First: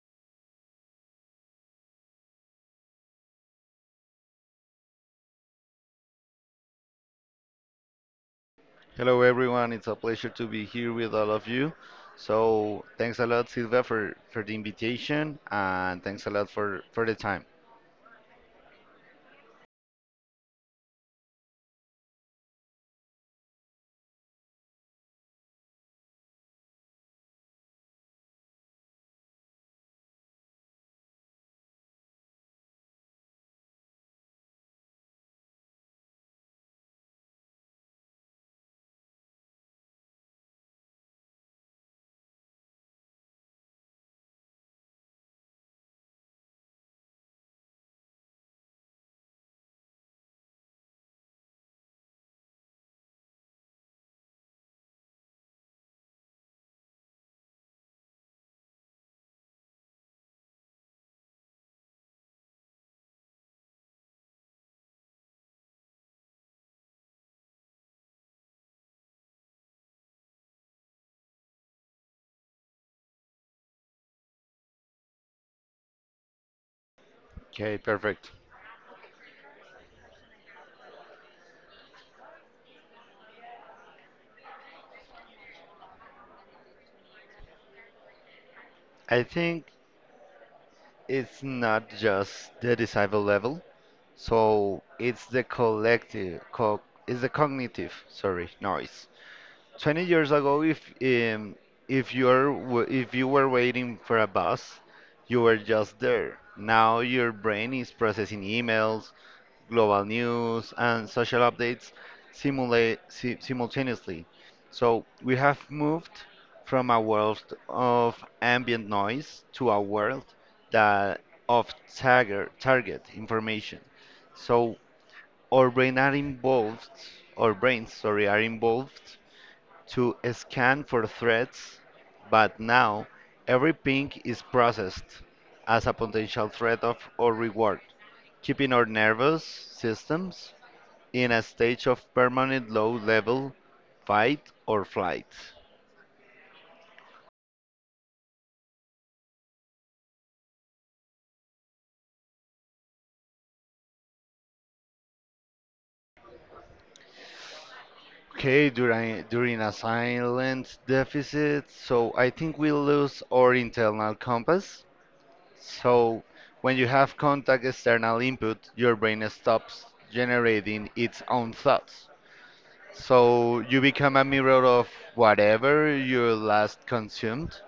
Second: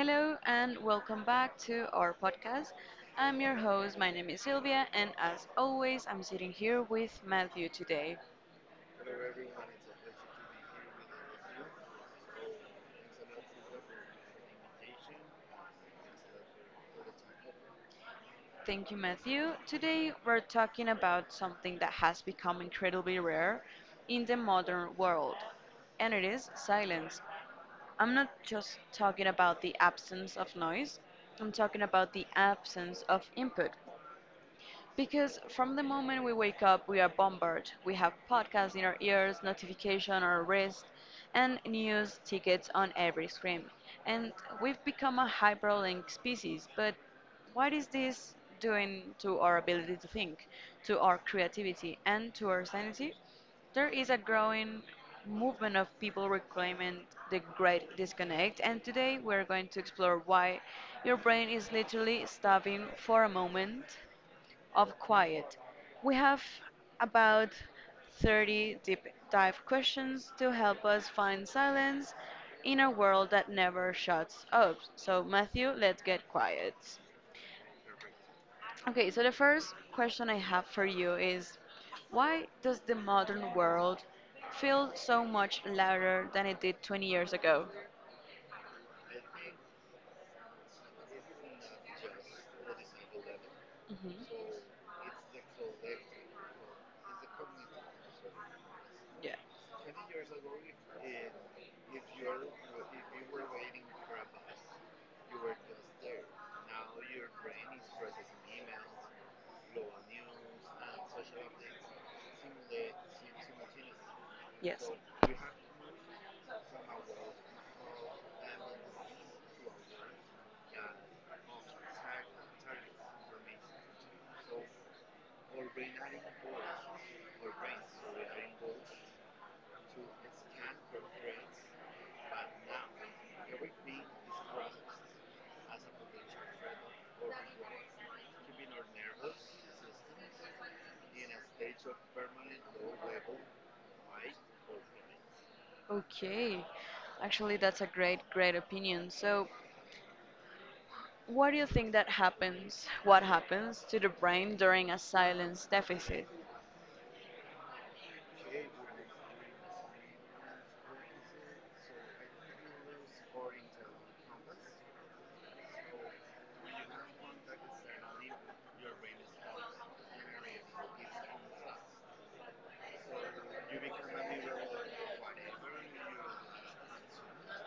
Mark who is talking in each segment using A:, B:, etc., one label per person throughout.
A: Hello and welcome back to our podcast. I'm your host, my name is Sylvia, and as always, I'm sitting here with Matthew today.
B: Hello, everyone. It's a pleasure to be here with all of you. So, thanks a lot, Silva, for the invitation, and thanks a lot for the time.
A: Thank you, Matthew. Today, we're talking about something that has become incredibly rare in the modern world, and it is silence. I'm not just talking about the absence of noise, I'm talking about the absence of input. Because from the moment we wake up, we are bombarded. We have podcasts in our ears, notification on our wrist, and news tickets on every screen. And we've become a hyperlink species. But what is this doing to our ability to think, to our creativity, and to our sanity? There is a growing movement of people reclaiming the great disconnect, and today we're going to explore why your brain is literally starving for a moment of quiet. We have about 30 deep dive questions to help us find silence in a world that never shuts up. So, Matthew, let's get quiet.
B: Okay, perfect.
A: Okay, so the first question I have for you is, why does the modern world feel so much louder than it did 20 years ago?
B: I think it's not just the disciple level,
A: Hmm.
B: so it's the cognitive, sorry, noise.
A: Yeah.
B: 20 years ago, if you were waiting for a bus, you were just there. Now your brain is processing emails, global news, and social updates simulate, si simultaneously. So we have moved from a world of ambient noise to a world that of target information. So our brain are involved, our brains, sorry, are involved to scan for threats, but now every ping is processed as a potential threat of or reward, keeping our nervous systems in a stage of permanent low level fight or flight.
A: move. Okay. Actually, that's a great, great opinion. So, what do you think that happens? What happens to the brain during a silence deficit?
B: Okay, during a silent deficit, so I think we lose our internal compass. So when you have contact external input, your brain stops generating its own thoughts. So you become a mirror of whatever you last consumed.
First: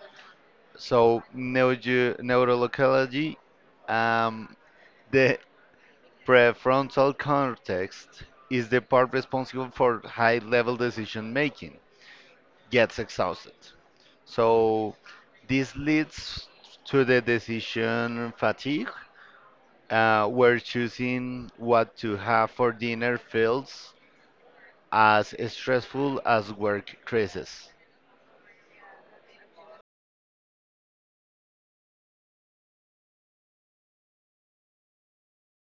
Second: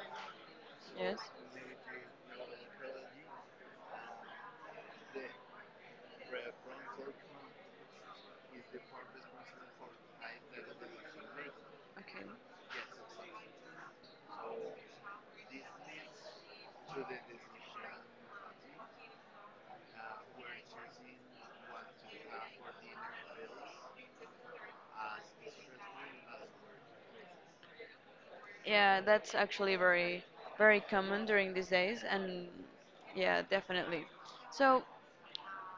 A: Yes.
B: So neurology, um, the Prefrontal cortex is the part responsible for high level decision making,
A: Okay.
B: gets exhausted. So, this leads to the decision fatigue, where choosing what to have for dinner feels as stressful as work stresses.
A: Yeah, that's actually very, very common during these days, and yeah, definitely. So,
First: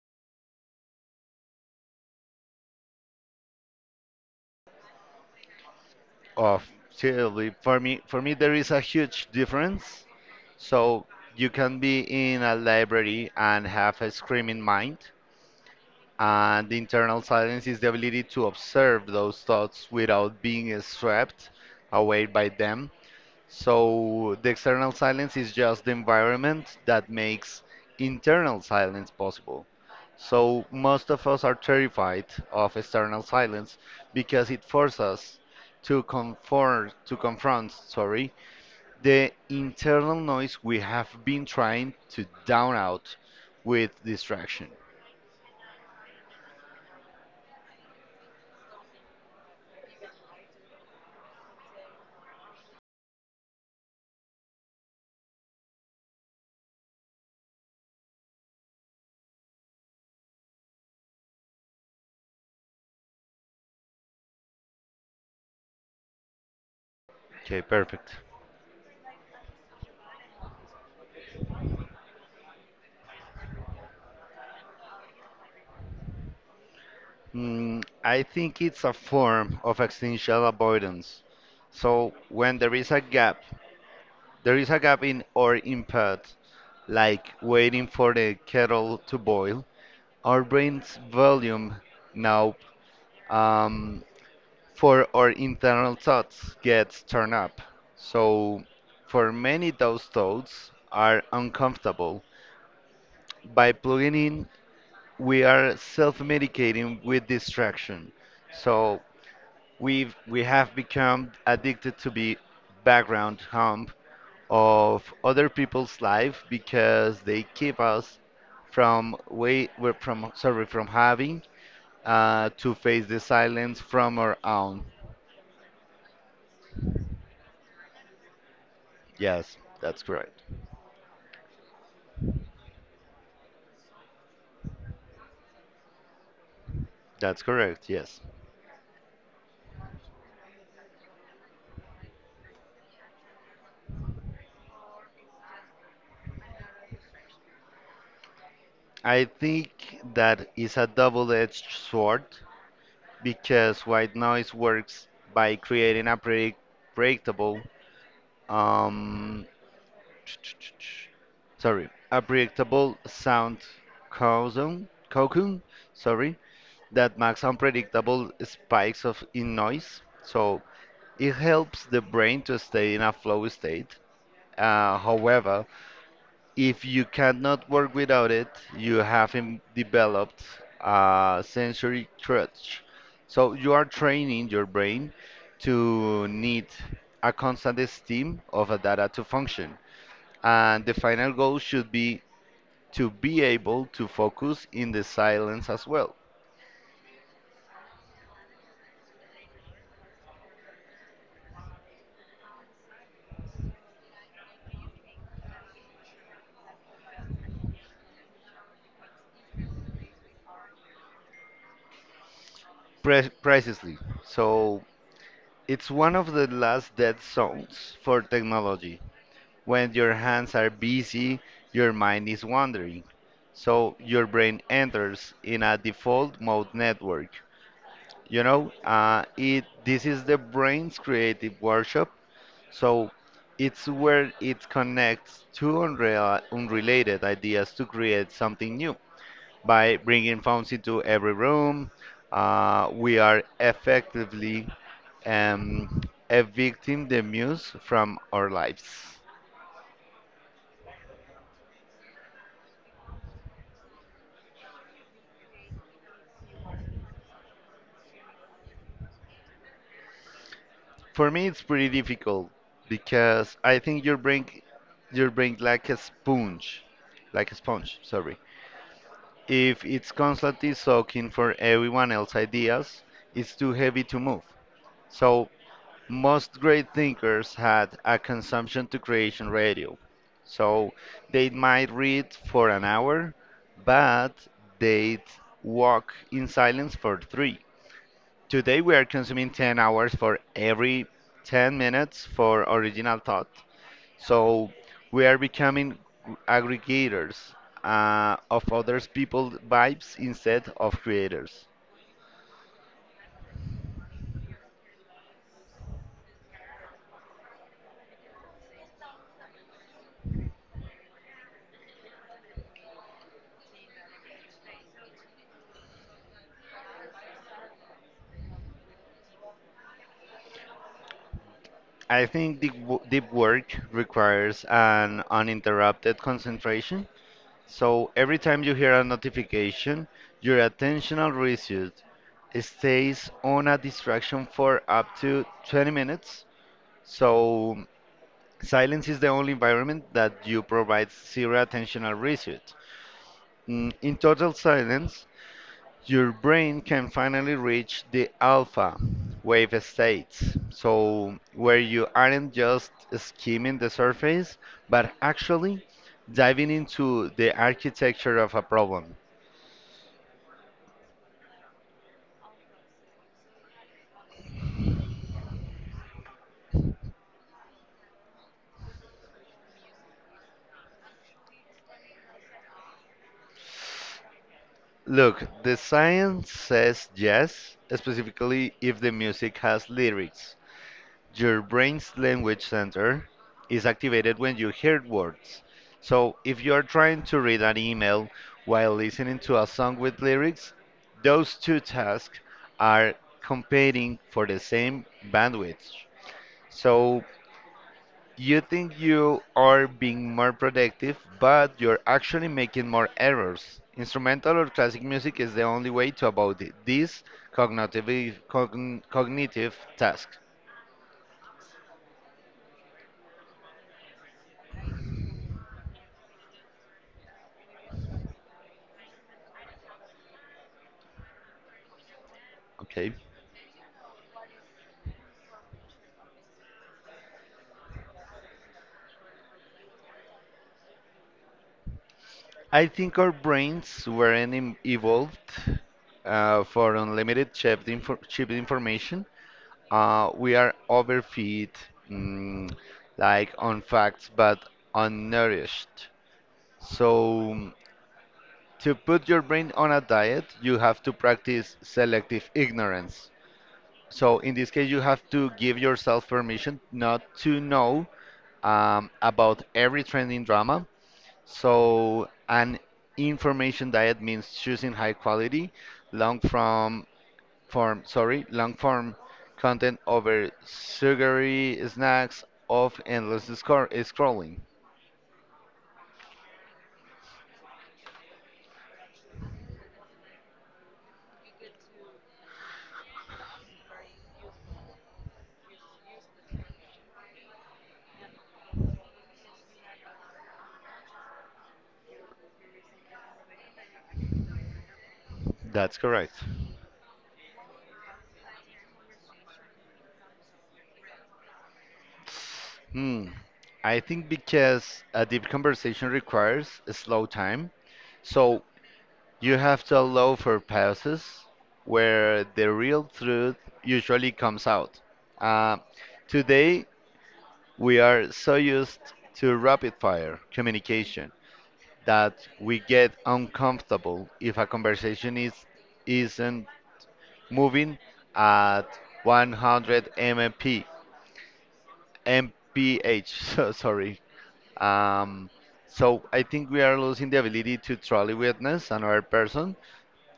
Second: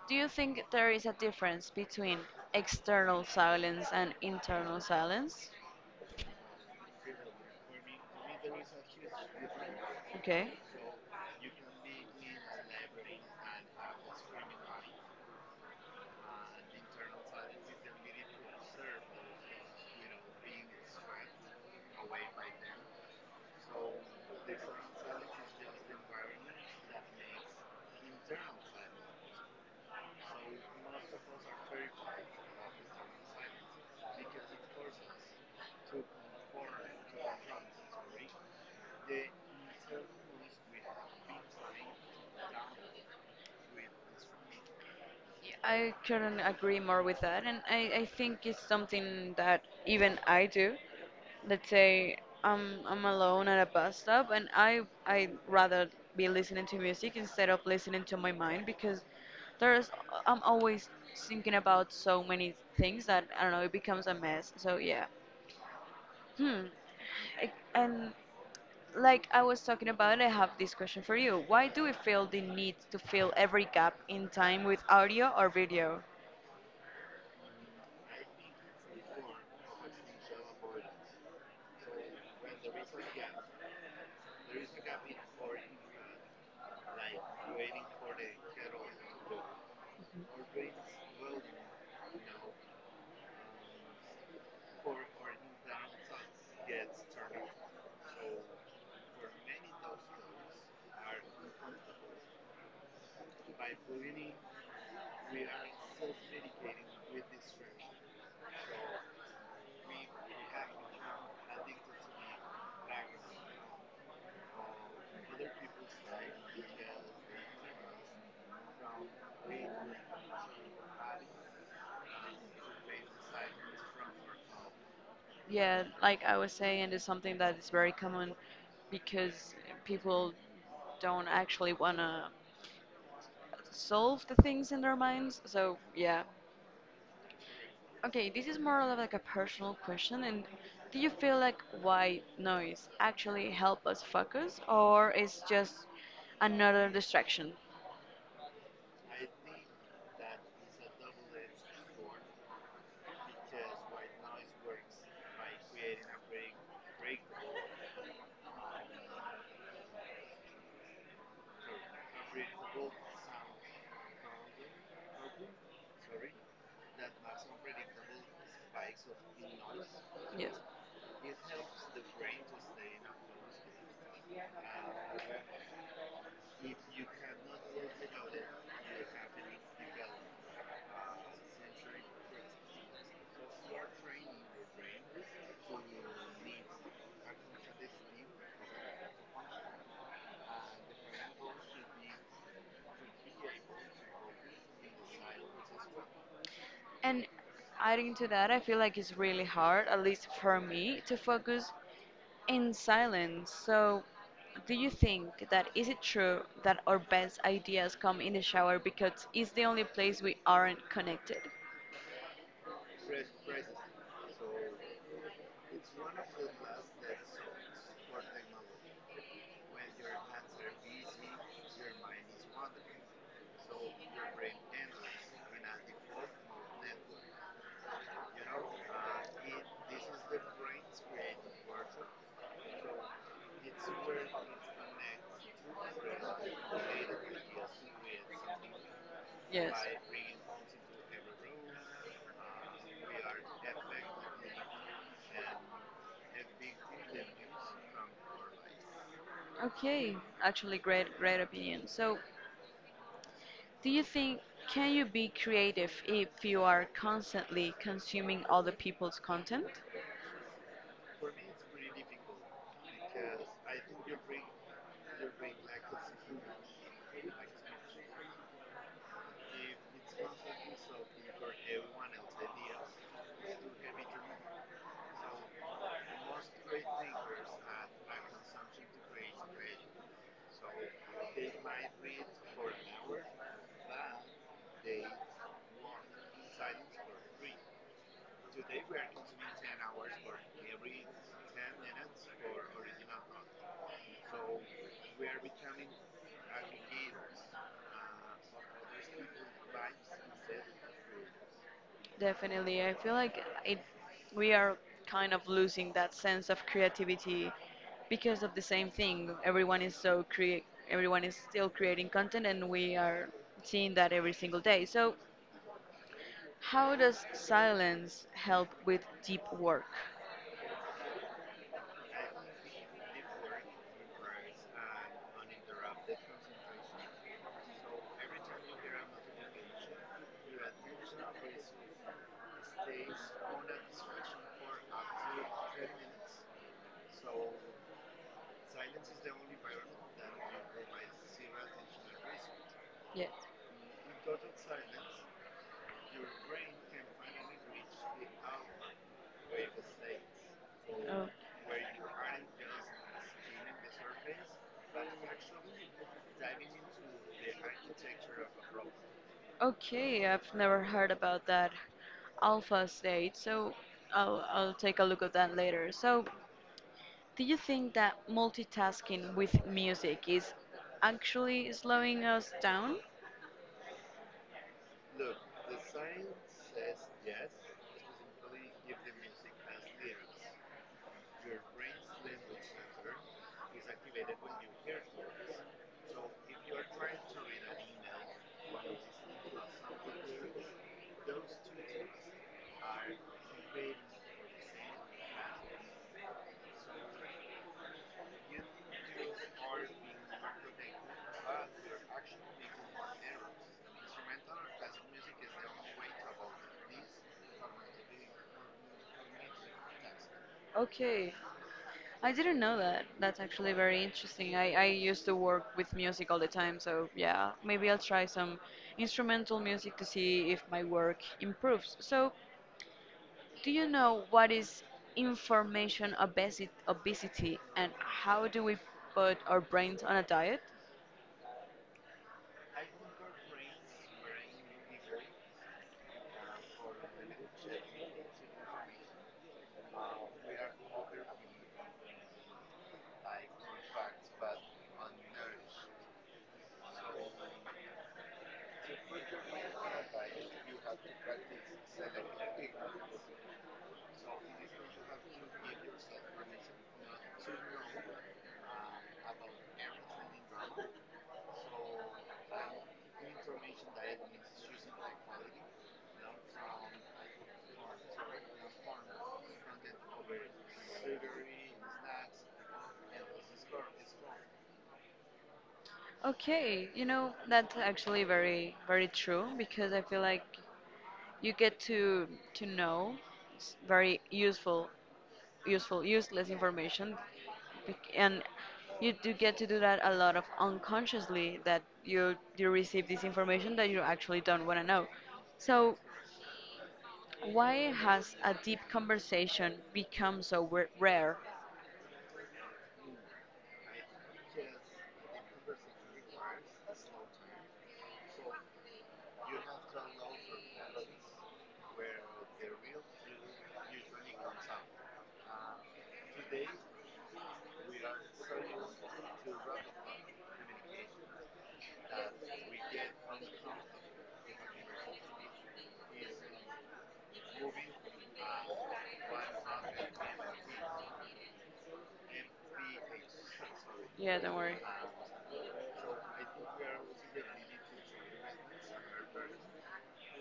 A: do you think there is a difference between external silence and internal silence?
B: Of seriously, for me, there is a huge difference.
A: Okay.
B: So, you can be in a library and have a screaming mind. And the internal silence is the ability to observe those thoughts without being swept away by them. So the external silence is just the environment that makes internal silence possible. So most of us are terrified of external silence because it forces us to confront, sorry, the internal noise we have been trying to down out with distraction.
A: Yeah, I couldn't agree more with that, and I think it's something that even I do. Let's say I'm alone at a bus stop, and I'd rather be listening to music instead of listening to my mind because there's I'm always thinking about so many things that I don't know it becomes a mess. So yeah, hmm. I-
B: Okay,
A: And
B: perfect.
A: like I was talking about, I have this question for you. Why do we feel the need to fill every gap in time with audio or video?
B: I think it's a form of existential avoidance. So when there is a gap, there is a gap in our input, like waiting for the kettle to boil. Our brain's volume now, um, for our internal thoughts, gets turned up. So for many, those thoughts are uncomfortable. By plugging in, we are self medicating with distraction. So we have become addicted to be background hum of other people's life because they keep us from way we're from sorry, from having to face the silence from our own.
A: Yeah, like I was saying, it's something that is very common because
B: Yes, that's
A: people
B: correct.
A: don't actually want to solve the things in their minds. So, yeah.
B: That's correct. Yes,
A: Okay, this is more of like a personal question. And do you feel like white noise actually help us focus, or is just another distraction?
B: I think that is a double-edged sword because white noise works by creating a predict predictable, um, sorry, a predictable sound cocoon, sorry, that makes unpredictable spikes of in noise.
A: Yes.
B: So it helps the brain to stay in a flow state. However, if you cannot work without it, you have developed a sensory crutch. So you are training your brain to need a constant stream of a data to function. And the final goal should be to be able to focus in the silence as well.
A: And adding to that, I feel like it's really hard, at least for me, to focus in silence, so do you think that is it true that our best ideas come in the shower because it's the only place we aren't connected?
B: Precisely. So it's one of the last dead zones for technology. When your hands are busy, your mind is wandering. So your brain enters in a default mode network. You know, it this is the brain's creative workshop. So it's where it connects unrelated ideas to create something new.
A: Yes.
B: By bringing phones into every room, we are effectively, um, evicting the muse from our lives.
A: Okay, actually, great, great opinion. So, do you think can you be creative if you are constantly consuming other people's content?
B: For me, it's pretty difficult because I think your brain like a sponge, like a sponge. Sorry. If it's constantly soaking for everyone else's ideas, it's too heavy to move. So most great thinkers had a consumption to creation ratio. So they might read for an hour, but they'd walk in silence for three. Today we are consuming 10 hours for every 10 minutes for original thought. So we are becoming aggregators of others people's vibes instead of creators.
A: Definitely. I feel like it we are kind of losing that sense of creativity because of the same thing. Everyone is so create, everyone is still creating content and we are seeing that every single day. So how does silence help with deep work?
B: I think deep work requires an uninterrupted concentration. So every time you hear a notification, your attentional residue stays on a distraction for up to 20 minutes. So silence is the only environment that you provide zero attentional residue.
A: Yeah.
B: In total silence, your brain can finally reach the alpha wave states.
A: Oh.
B: So, where you aren't just skimming the surface, but actually diving into the architecture of a problem.
A: Okay, I've never heard about that alpha state, so I'll take a look at that later. So, do you think that multitasking with music is actually slowing us down?
B: Look, the science says yes, specifically if the music has lyrics. Your brain's language center is activated when you hear words. So if you're trying to read an email while listening to a song with lyrics, those two tasks are competing for the same bandwidth. So you think you are being more productive, but you're actually making more errors. Instrumental or classic music is the only way to avoid this cognitive, cognitive task.
A: Okay, I didn't know that. That's actually very interesting. I used to work with music all the time, so yeah, maybe I'll try some instrumental music to see if my work improves. So,
B: Okay.
A: do you know what is obesity and how do we put our brains on a diet?
B: I think our brains weren't evolved for unlimited cheap information. We are overfed, mm, like on facts, but unnourished. So, to put your brain on a diet, you have to practice selective ignorance. So, in this case, you have to give yourself permission not to know, about every trending drama. So, an information diet means choosing high quality, long form, sorry, long form content over sugary snacks of endless scrolling.
A: Okay, you know, that's actually very, very true because I feel like you get to know s- very useful, useless information and you do get to do that a lot of unconsciously that you receive this information that you actually don't want to know. So
B: That's correct.
A: why has a deep conversation become so rare?
B: Hmm. I think because a deep conversation requires a slow time, so you have to allow for pauses where the real truth usually comes out. Uh, Today we are so used to rapid fire communication that we get uncomfortable if isn't moving at 100 mph. Mph so sorry.
A: Yeah, don't worry.
B: Um, so I think we are losing the ability to truly witness another person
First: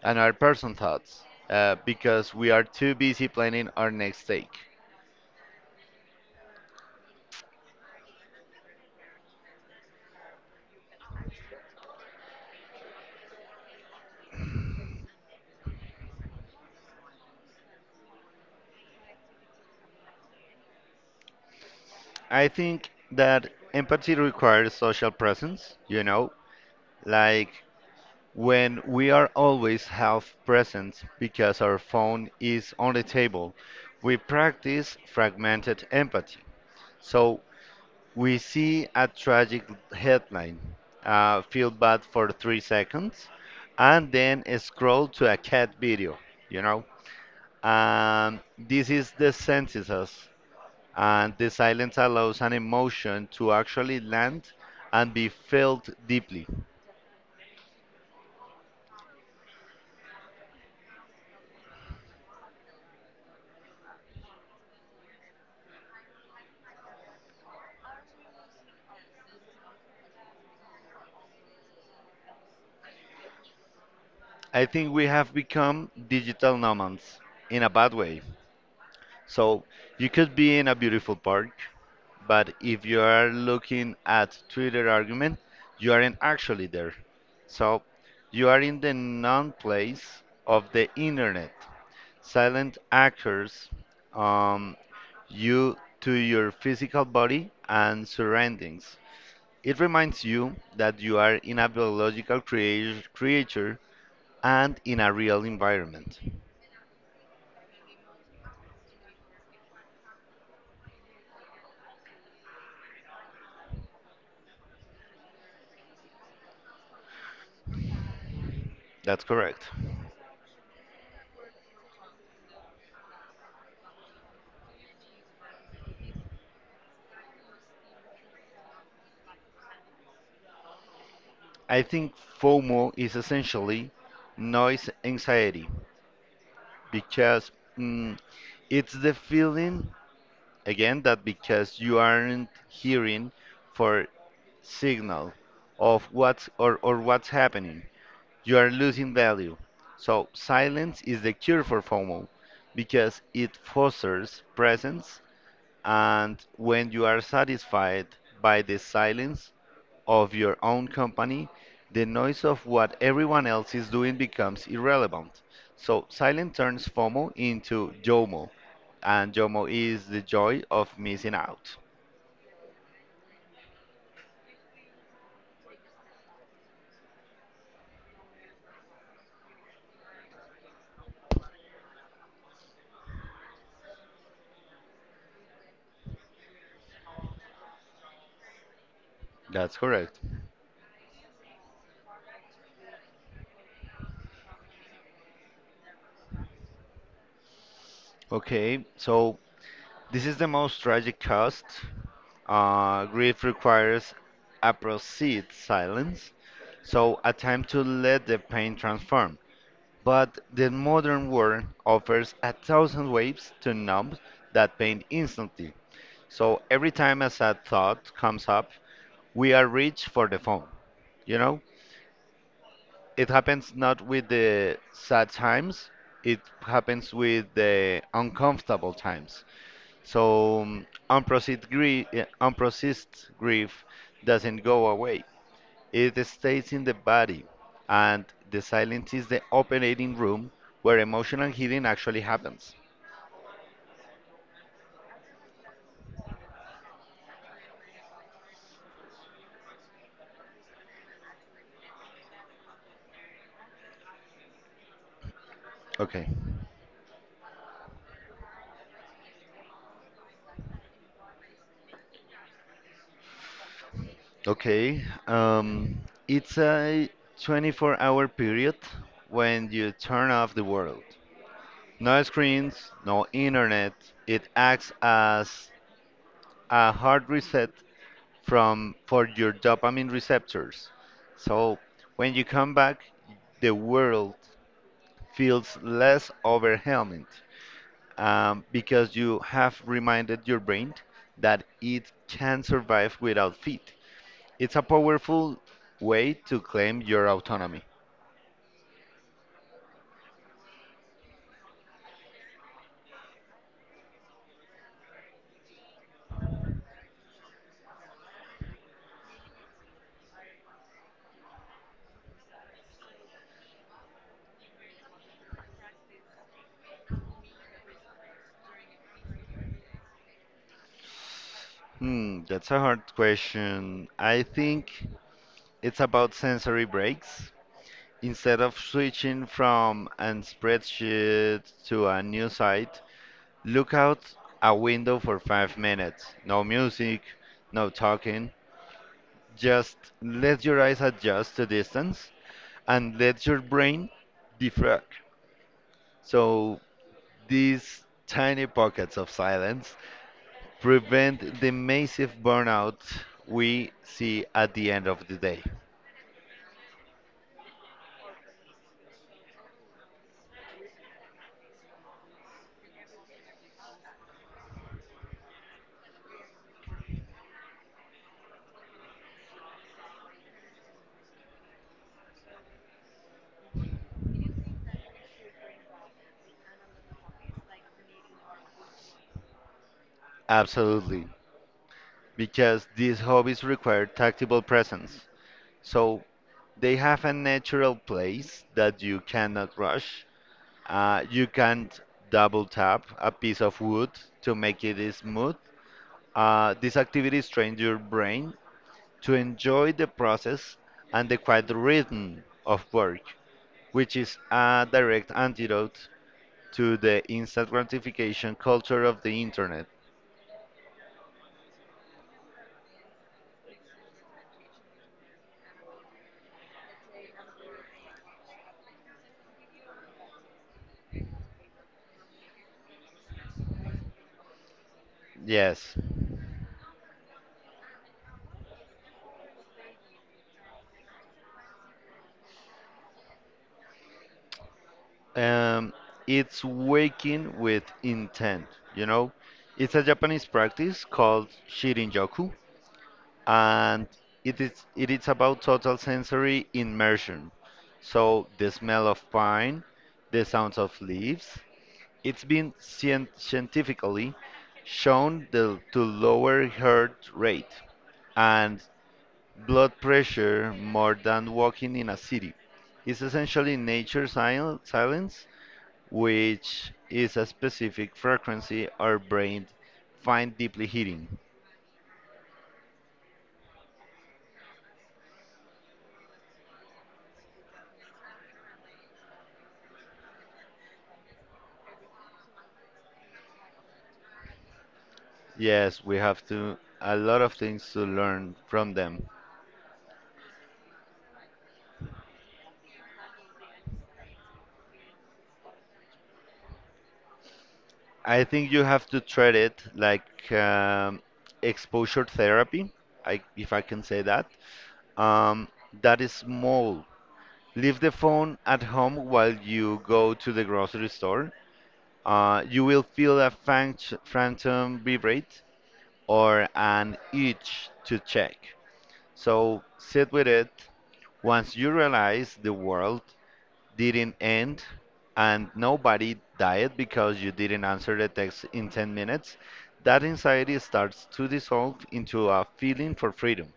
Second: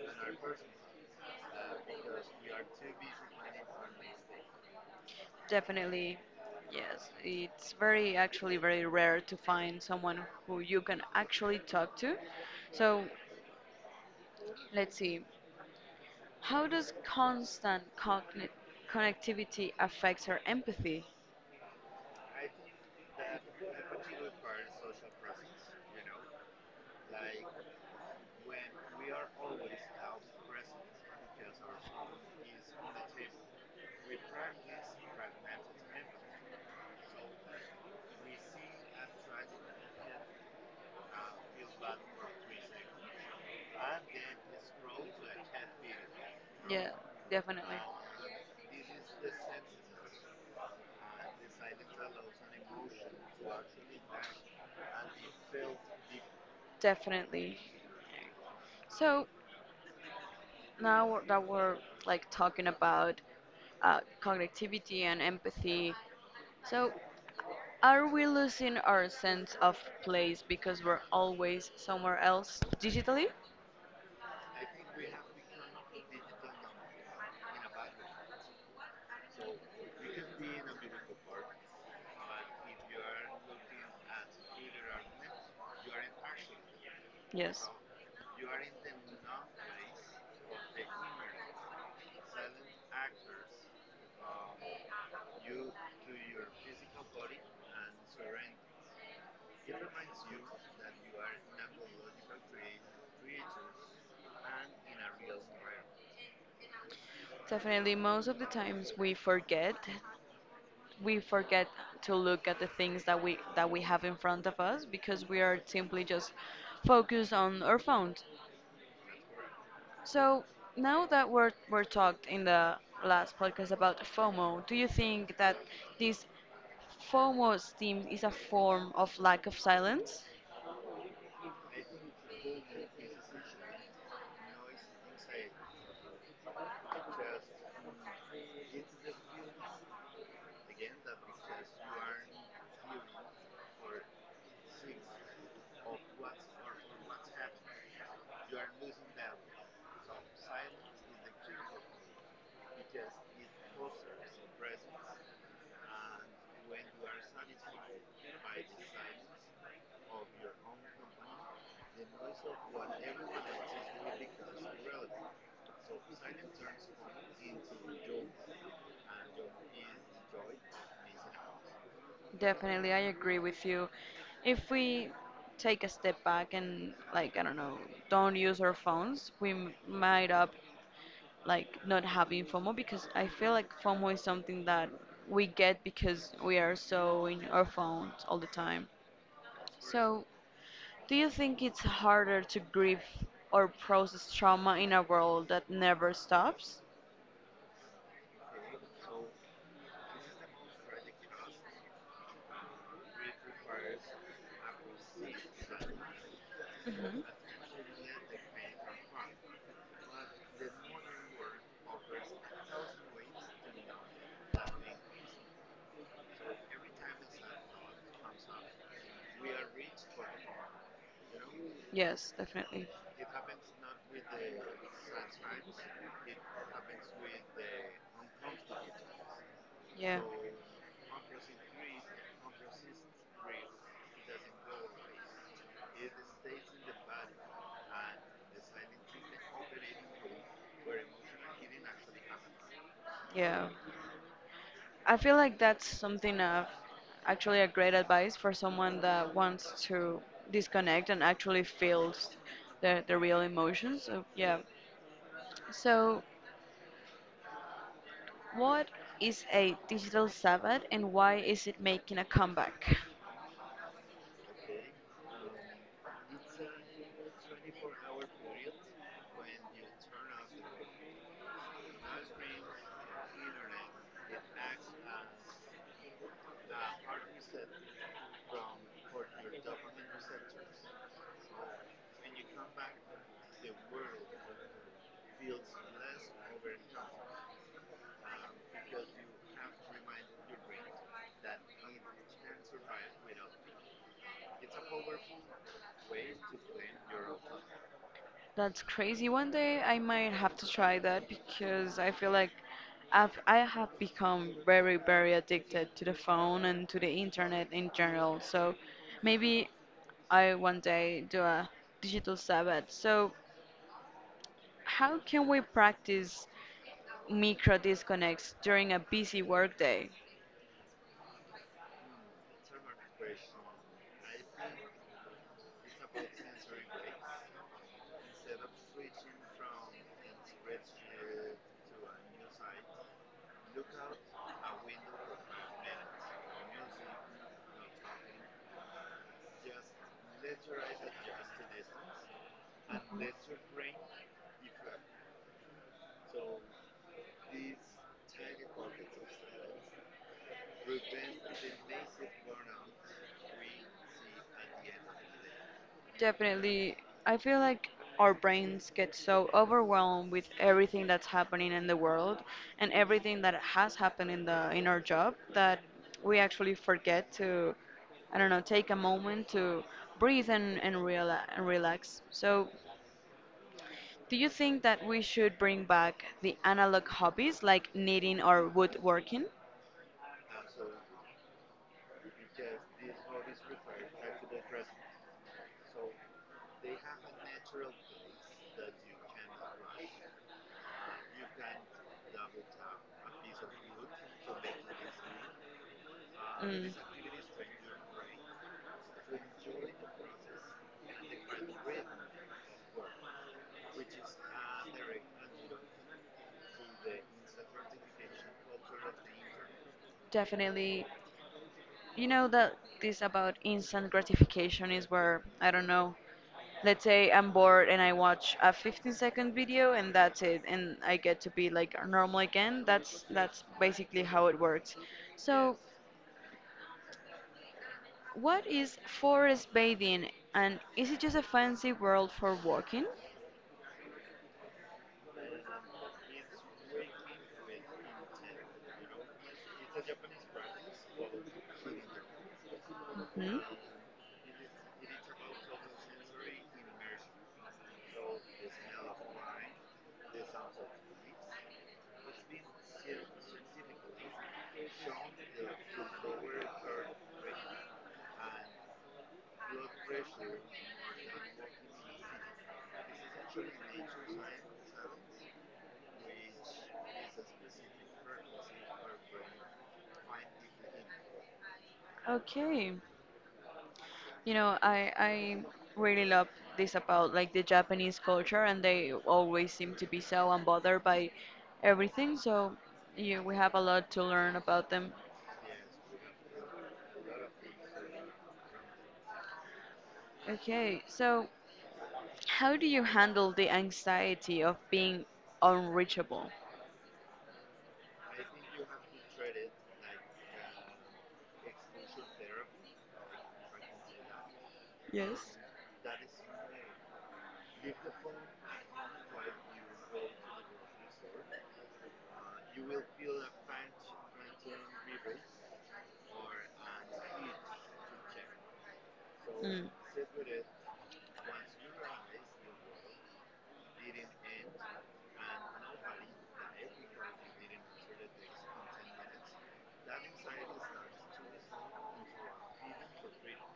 B: and our person thoughts, because we are too busy planning our next take.
A: Definitely, yes. It's very, actually, very rare to find someone who you can actually talk to. So, let's see. How does constant connectivity affect our empathy?
B: I think that empathy requires social presence, you know, like when we are always half present because our phone is on the table, we practice fragmented empathy. So we see a tragic headline, feel bad for 3 seconds, and then scroll to a cat video, you know?
A: Yeah, definitely.
B: And this is the senses, and the silence allows an emotion to actually land and be felt deeply.
A: Definitely. So now that we're like talking about cognitivity and empathy, so are we losing our sense of place because we're always somewhere else digitally?
B: I think we have become digital nomads in a bad way. So you could be in a beautiful park, but if you are looking at Twitter argument, you aren't actually there.
A: Yes,
B: So you are in the non place of the internet. Silent actors, um, you to your physical body and surroundings. It reminds you that you are in a biological creature and in a real environment.
A: definitely. Most of the times we forget to look at the things that we have in front of us because we are simply just focused on our phones.
B: That's correct.
A: So now that we're talked in the last podcast about FOMO, do you think that this FOMO steam is a form of lack of silence?
B: I think FOMO is essentially noise anxiety because, mm, it's the feeling, again, that because you aren't hearing for signal of or what's happening, you are losing value. So silence is the cure for FOMO because it fosters presence, and when you are satisfied by the silence, of your own company, the noise of what everyone else is doing becomes irrelevant. So silence turns FOMO into JOMO, and JOMO is the joy of missing out.
A: Definitely, I agree with you. If we take a step back and like I don't know, don't use our phones, we m- might up like not having FOMO because I feel like FOMO is something that we get because we are so in our phones all the time.
B: That's correct.
A: So do you think it's harder to grieve or process trauma in a world that never stops?
B: Okay, so this is the most tragic cost. Grief requires a proceed silence, so a time to let the pain transform. But the modern world offers 1,000 ways to numb that pain instantly. So every time a sad thought comes up, we are reach for the phone. You know,
A: Yes, definitely.
B: it happens not with the sad times, it happens with the uncomfortable times.
A: Yeah.
B: So, unprocessed grief doesn't go away. It stays in the body, and the silence is the operating room where emotional healing actually happens.
A: Yeah. I feel like that's something of actually a great advice for someone that wants to disconnect and actually feels the real emotions. So, yeah. So,
B: Okay.
A: what is a digital Sabbath and why is it making a comeback?
B: Okay. Um, it's a 24-hour period when you turn off the world. No screens, no internet. It acts as a hard reset from for your dopamine receptors. So when you come back, the world feels less overwhelming, because you have reminded your brain that it can survive without food. It's a powerful way to claim your autonomy.
A: That's crazy. One day I might have to try that because I feel like I have become very, very addicted to the phone and to the internet in general. So maybe I one day do a digital Sabbath. So, how can we practice micro disconnects during a busy workday?
B: Hmm, that's a hard question. I think it's about sensory breaks. Instead of switching from a spreadsheet to a new site, look out a window for 5 minutes. No music, no talking. Just let your eyes adjust to distance and let your brain defrag. So these tiny pockets of silence prevent the massive burnout we see at the end of the day.
A: Definitely. I feel like our brains get so overwhelmed with everything that's happening in the world and everything that has happened in the in our job that we actually forget to, I don't know, take a moment to breathe and relax. So, do you think that we should bring back the analog hobbies like knitting or woodworking?
B: Absolutely, because these hobbies require tactile presence. So they have a natural place that you cannot rush. You can't double tap a piece of wood to make it smooth.
A: Mm.
B: These activities train your brain to enjoy the process and the quiet rhythm of work, which is a direct antidote to the instant gratification culture of the internet.
A: Definitely. You know that this about instant gratification is where, I don't know, let's say I'm bored and I watch a 15-second video and that's it and I get to be like normal again. That's basically how it works. So,
B: Yes,
A: what is forest bathing and is it just a fancy word for walking?
B: um, it's waking with intent, you know? It's a Japanese practice called shirinjaku,
A: Hmm?
B: and it is about total sensory immersion. So, the smell of pine, the sounds of leaves, it's been scientifically shown to lower heart rate, and Blood pressure, more than walking in a city. It's essentially nature silence, which is a specific frequency our brain find deeply hitting.
A: Okay. You know, I really love this about like the Japanese culture, and they always seem to be so unbothered by everything. So, yeah, we have a lot to learn about them.
B: Yes, we have to a lot of things to learn from them.
A: Okay, so how do you handle the anxiety of being unreachable?
B: I think you have to treat it like exposure therapy, if I can say that.
A: Yes.
B: Um, that is small. Leave the phone at home while you go to the grocery store. You will feel a phantom vibrate or an itch to check. So sit with it. Once you realize the world didn't end and nobody died because you didn't answer the text in 10 minutes, that anxiety starts to dissolve into a feeling for freedom.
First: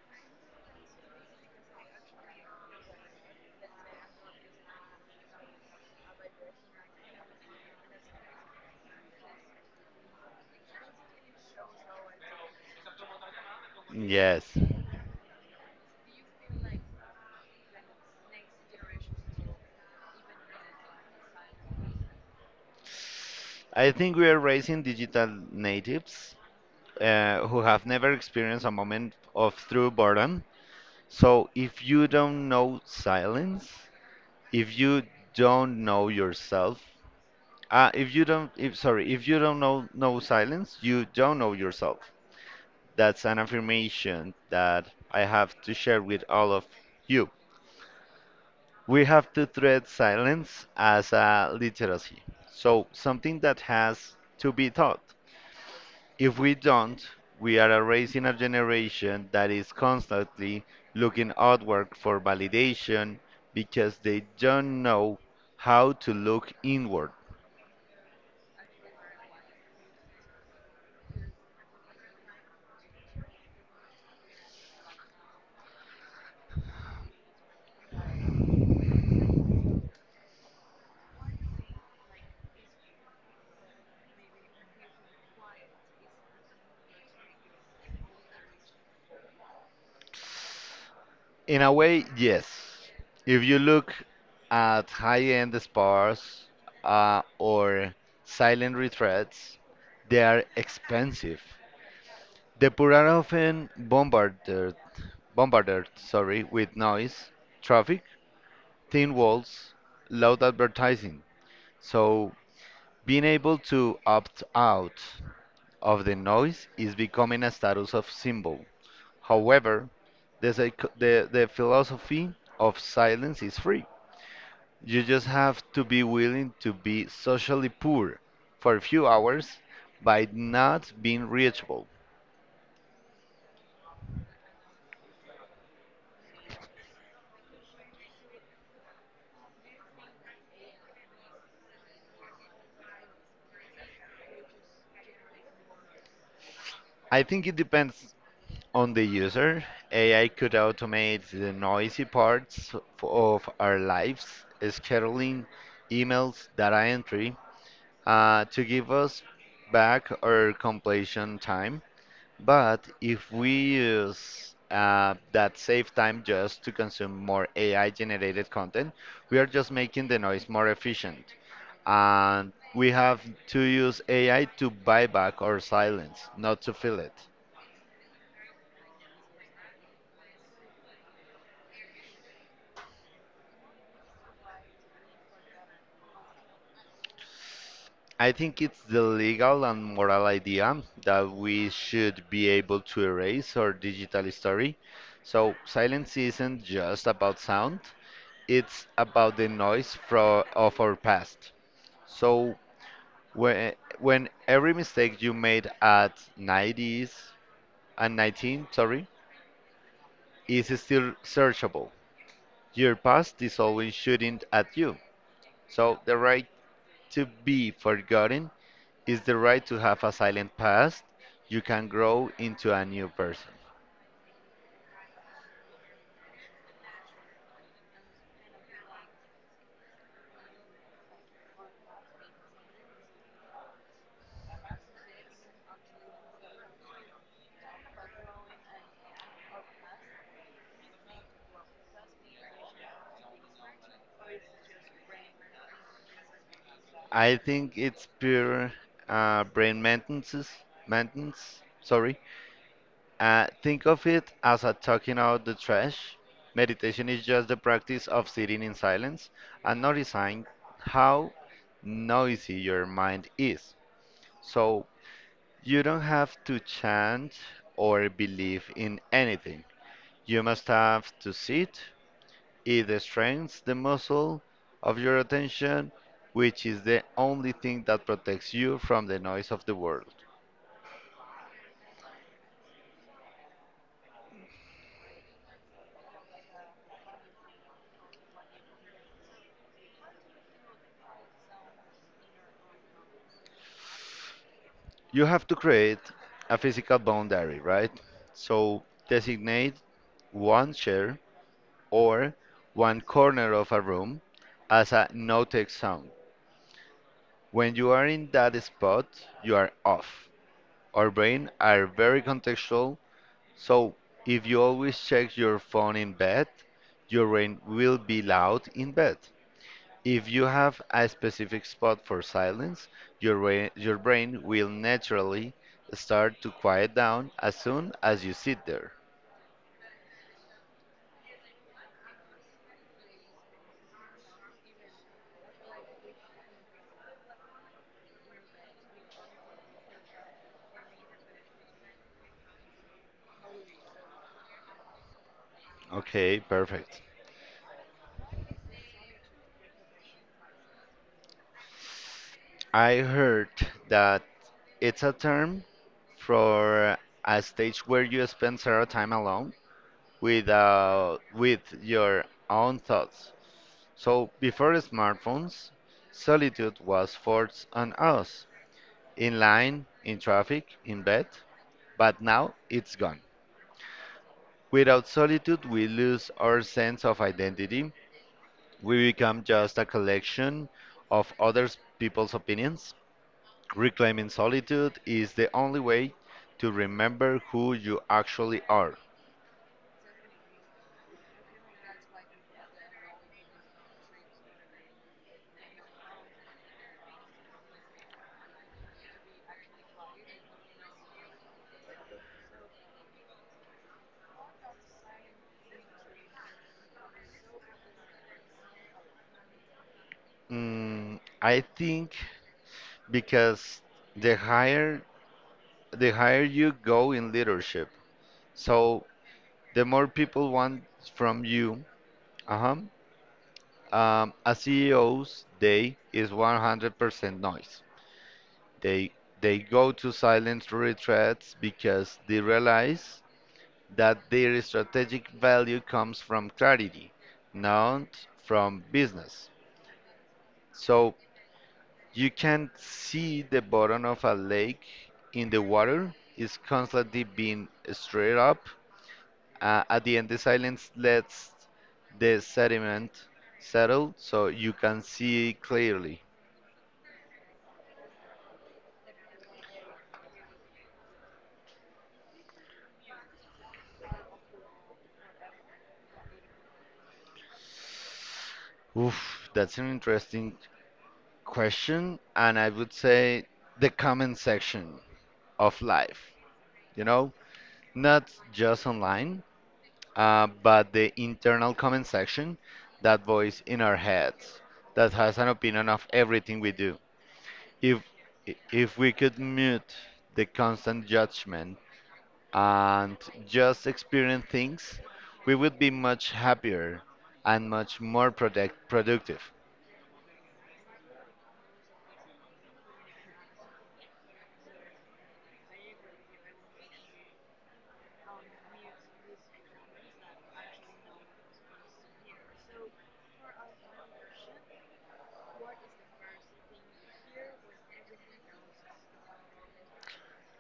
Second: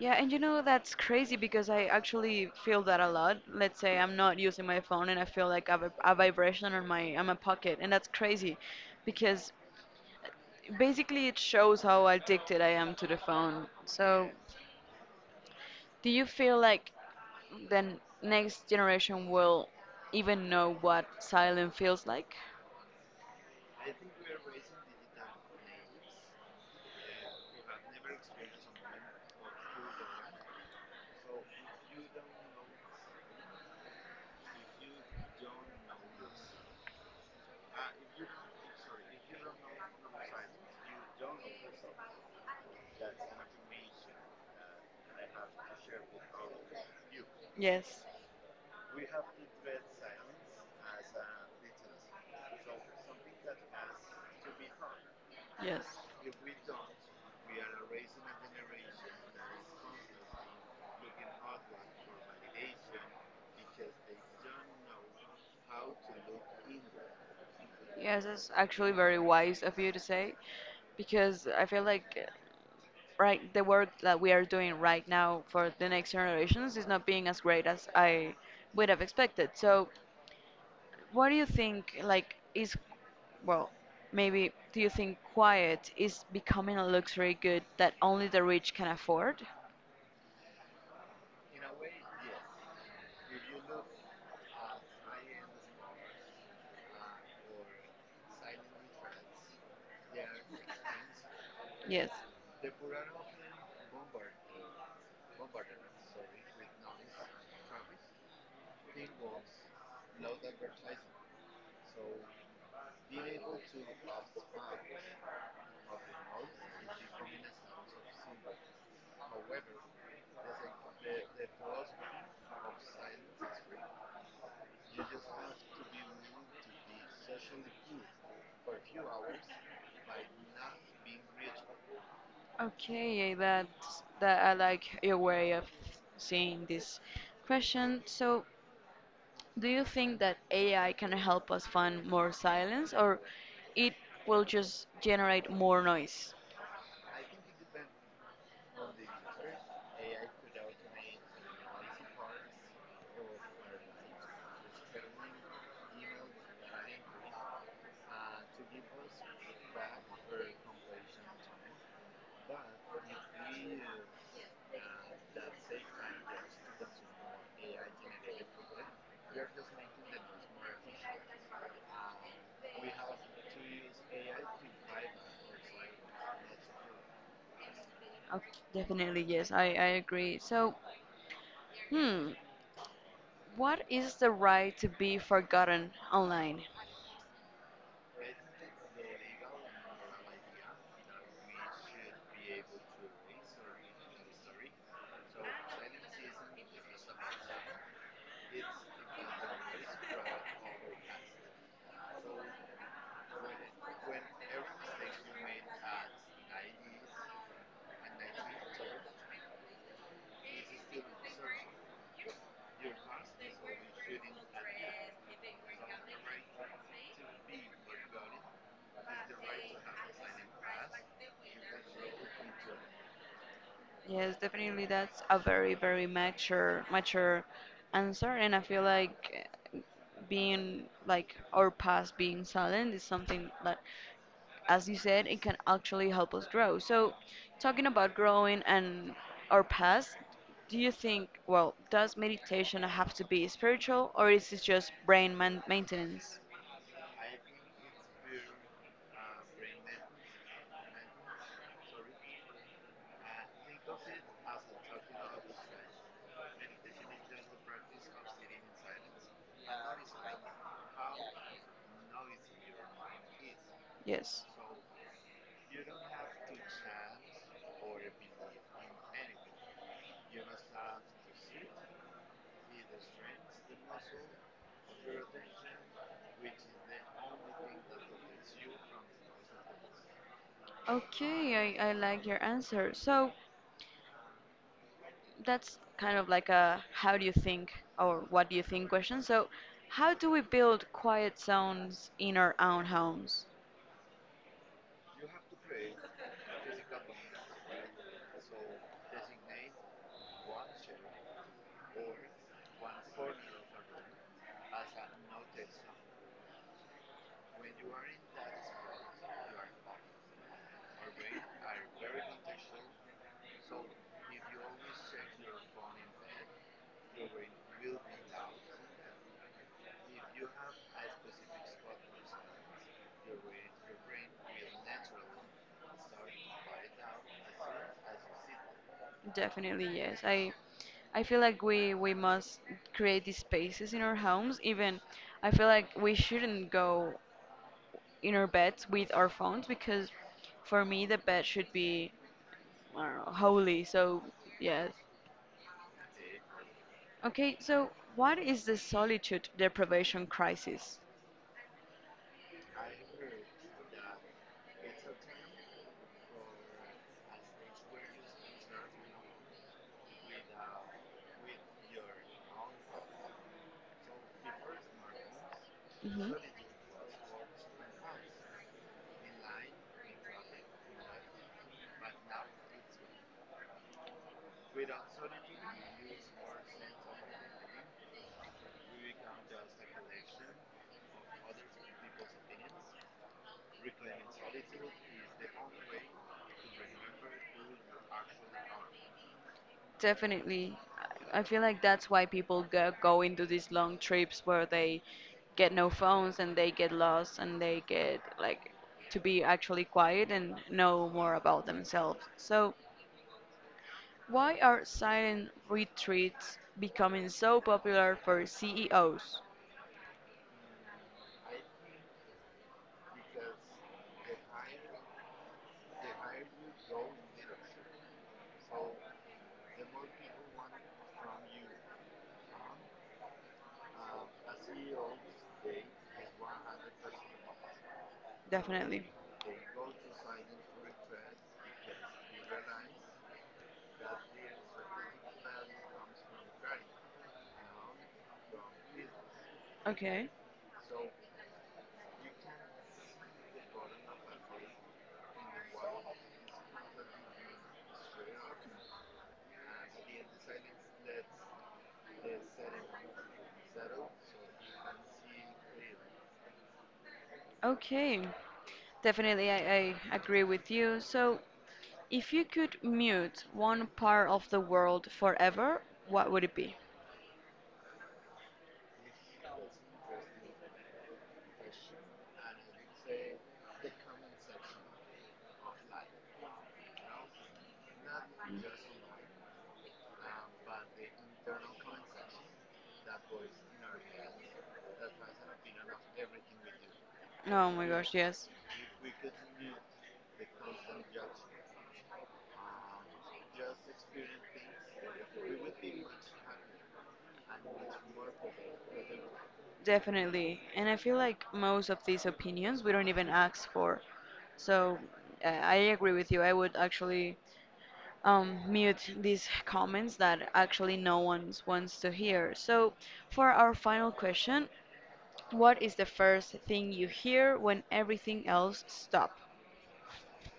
A: Yeah, and you know, that's crazy because I actually feel that a lot. Let's say I'm not using my phone and I feel like I've a vibration on my pocket, and that's crazy because basically it shows how addicted I am to the phone. So
B: Yes.
A: do you feel like the next generation will even know what silence feels like?
B: I think we are raising digital natives who have never experienced a moment of true boredom. So if you don't know silence, if you don't know yourself, if you don't know silence, you don't know yourself. That's an affirmation that I have to share with all of you.
A: Yes,
B: We have to treat silence as a literacy, so something that has to be taught.
A: yes.
B: If we don't, we are raising a generation that is constantly looking outward for validation because they don't know how to look inward.
A: Yes, it's actually very wise of you to say, because I feel like right the work that we are doing right now for the next generations is not being as great as I would have expected. So, what do you think? Like, is well, maybe do you think quiet is becoming a luxury good that only the rich can afford?
B: In a way, yes. If you look at high end spas or silent retreats, they are expensive.
A: Yes.
B: The poor are often bombarded sorry, with noise, traffic, thin walls, loud advertising. So being able to opt out of the noise is becoming a status of symbol. However, the philosophy of silence is free. You just have to be willing to be socially poor for a few hours by not being reachable.
A: Okay, that's that I like your way of seeing this question. So, do you think that AI can help us find more silence, or it will just generate more noise?
B: I think it depends on the user. AI could automate the noisy parts of our lives, scheduling, emails, data entry, to give us back our completion time. But if we use that save time just to consume more AI generated content, we are just making the noise more efficient. And we have to use AI to buy back our silence, not to fill it.
A: Okay, definitely, yes, I agree. So, hmm, what is the right to be forgotten online?
B: I think it's the legal and moral idea that we should be able to erase our digital history. So silence isn't just about sound, it's about the noise fro of our past. So when every mistake you made at 90s and 19, sorry, is still searchable. Your past is always shooting at you. So the right to be forgotten is the right to have a silent past. You can grow into a new person.
A: Yes, definitely that's a very, very mature answer and I feel like uh, being like our past being silent is something that as you said it can actually help us grow. So talking about growing and our past, do you think well, does meditation have to be spiritual or is it just brain man maintenance?
B: I think it's pure brain maintenance, sorry, think of it as a talking out the trash. Meditation is just the practice of sitting in silence and noticing how noisy your mind is.
A: Yes.
B: So you don't have to chant or believe in anything. You must have to sit. It strengthens the muscle of your attention, which is the only thing that protects you from the noise of the world.
A: Okay, I like your answer. So, that's kind of like a how do you think or what do you think question. So, how do we build quiet zones in our own homes?
B: You have to create a physical boundary, right? So designate one chair or one corner of a room as a no-take zone. When you are in that spot, you are off. Our brain are very contextual, so if you always check your phone in bed, your brain will be loud in bed. If you have a specific spot for silence, your brain will naturally start to quiet down as soon as you sit there.
A: Definitely, yes. I feel like we must create these spaces in our homes. Even I feel like we shouldn't go in our beds with our phones because for me the bed should be I don't know, holy. So, yes.
B: Okay, perfect.
A: Okay, so what is the solitude deprivation crisis?
B: I heard that it's a term for a stage where you spend several time alone with your own thoughts. So before smartphones,
A: Hmm.
B: solitude was forced on us, in line, in traffic, in bed, but now it's gone. Without solitude, we lose our sense of identity. We become just a collection of other people's opinions. Reclaiming solitude is the only way to remember who you actually are.
A: Definitely. I feel like that's why people go into these long trips where they get no phones and they get lost and they get like to be actually quiet and know more about themselves. So, why are silent retreats becoming so popular for CEOs?
B: Mm, I think because the higher the higher you go in leadership, so the more people want from you. Uh-huh. A CEO's day is 100% noise.
A: Definitely.
B: They they go to silent retreats because they realize that their strategic value comes from clarity, not from business.
A: Okay.
B: So you can see the bottom of a lake in the water is constantly being stirred up. At the end, the silence lets the sediment settle so you can see clearly.
A: Okay. Definitely, I agree with you. So, if you could mute one part of the world forever, what would it be?
B: Oof, that's an interesting question, and I would say the comment section of life. You know, not just online, but the internal comment section, that voice in our heads that has an opinion of everything we do.
A: Oh my
B: If
A: gosh, yes,
B: if we could mute the constant judgment and just experience things, we would be much happier and much more productive.
A: definitely. And I feel like most of these opinions we don't even ask for. So I agree with you. I would actually mute these comments that actually no one wants to hear. So for our final question, what is the first thing you hear when everything else stops?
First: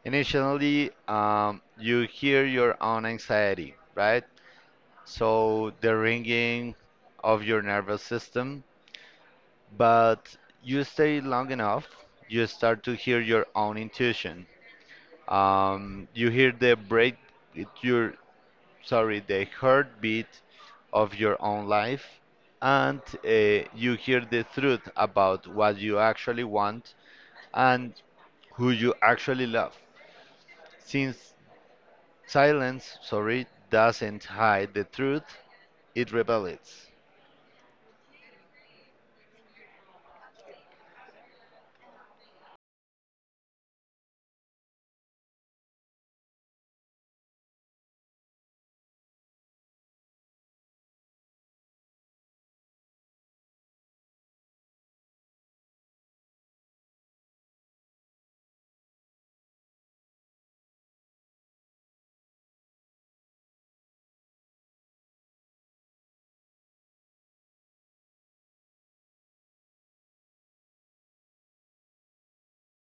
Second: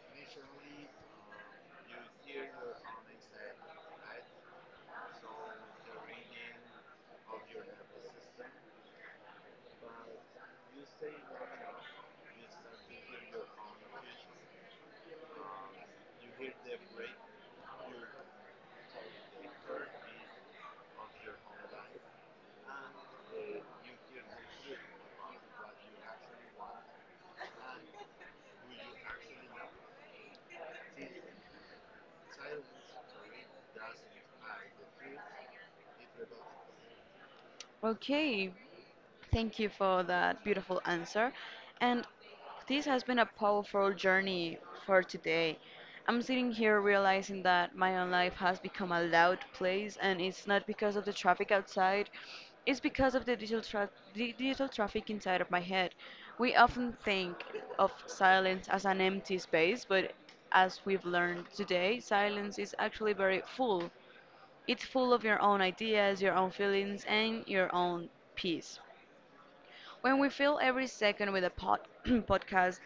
B: Initially, you hear your own anxiety, right? So the ringing of your nervous system, but you stay long enough, you start to hear your own intuition. You hear the break, it- your sorry, the heartbeat of your own life, and you hear the truth about what you actually want and who you actually love. Since Silence, sorry, doesn't hide the truth, it reveals.
A: Okay, thank you for that beautiful answer. And this has been a powerful journey for today. I'm sitting here realizing that my own life has become a loud place, and it's not because of the traffic outside, it's because of the digital traffic inside of my head. We often think of silence as an empty space, but as we've learned today, silence is actually very full. It's full of your own ideas, your own feelings, and your own peace. When we fill every second with a podcast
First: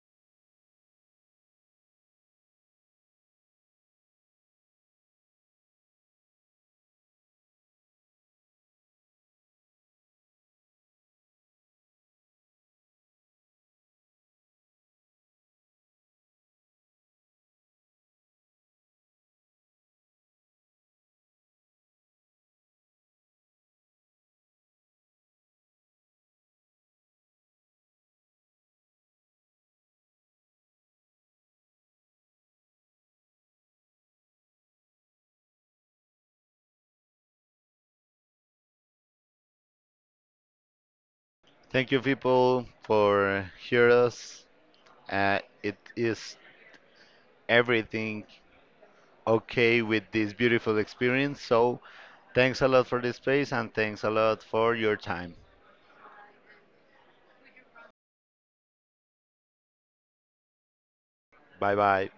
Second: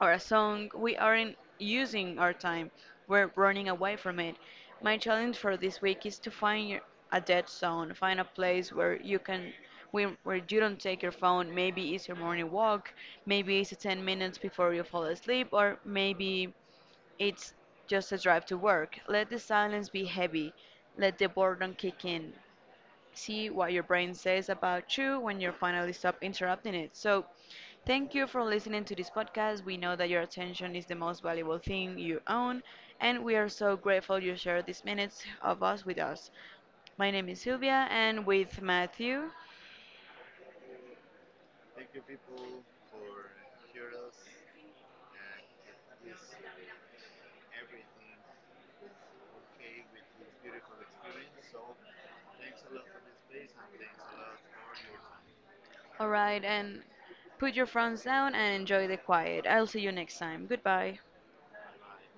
A: or a song, we aren't using our time. We're running away from it. My challenge for this week is to find a dead zone, find a place where you where you don't take your phone. Maybe it's your morning walk, maybe it's 10 minutes before you fall asleep, or maybe it's just a drive to work. Let the silence be heavy. Let the boredom kick in, see what your brain says about you when you finally stop interrupting it. So, thank you for listening to this podcast. We know that your attention is the most valuable thing you own, and we are so grateful you shared these minutes of us with us. My name is Sylvia, and with Matthew.
B: Thank you, people, for hear us. It is everything okay with this beautiful experience. So, thanks a lot for this space and thanks a lot for your time.
A: All right, and put your phones down and enjoy the quiet. I'll see you next time. Goodbye.
B: Bye bye.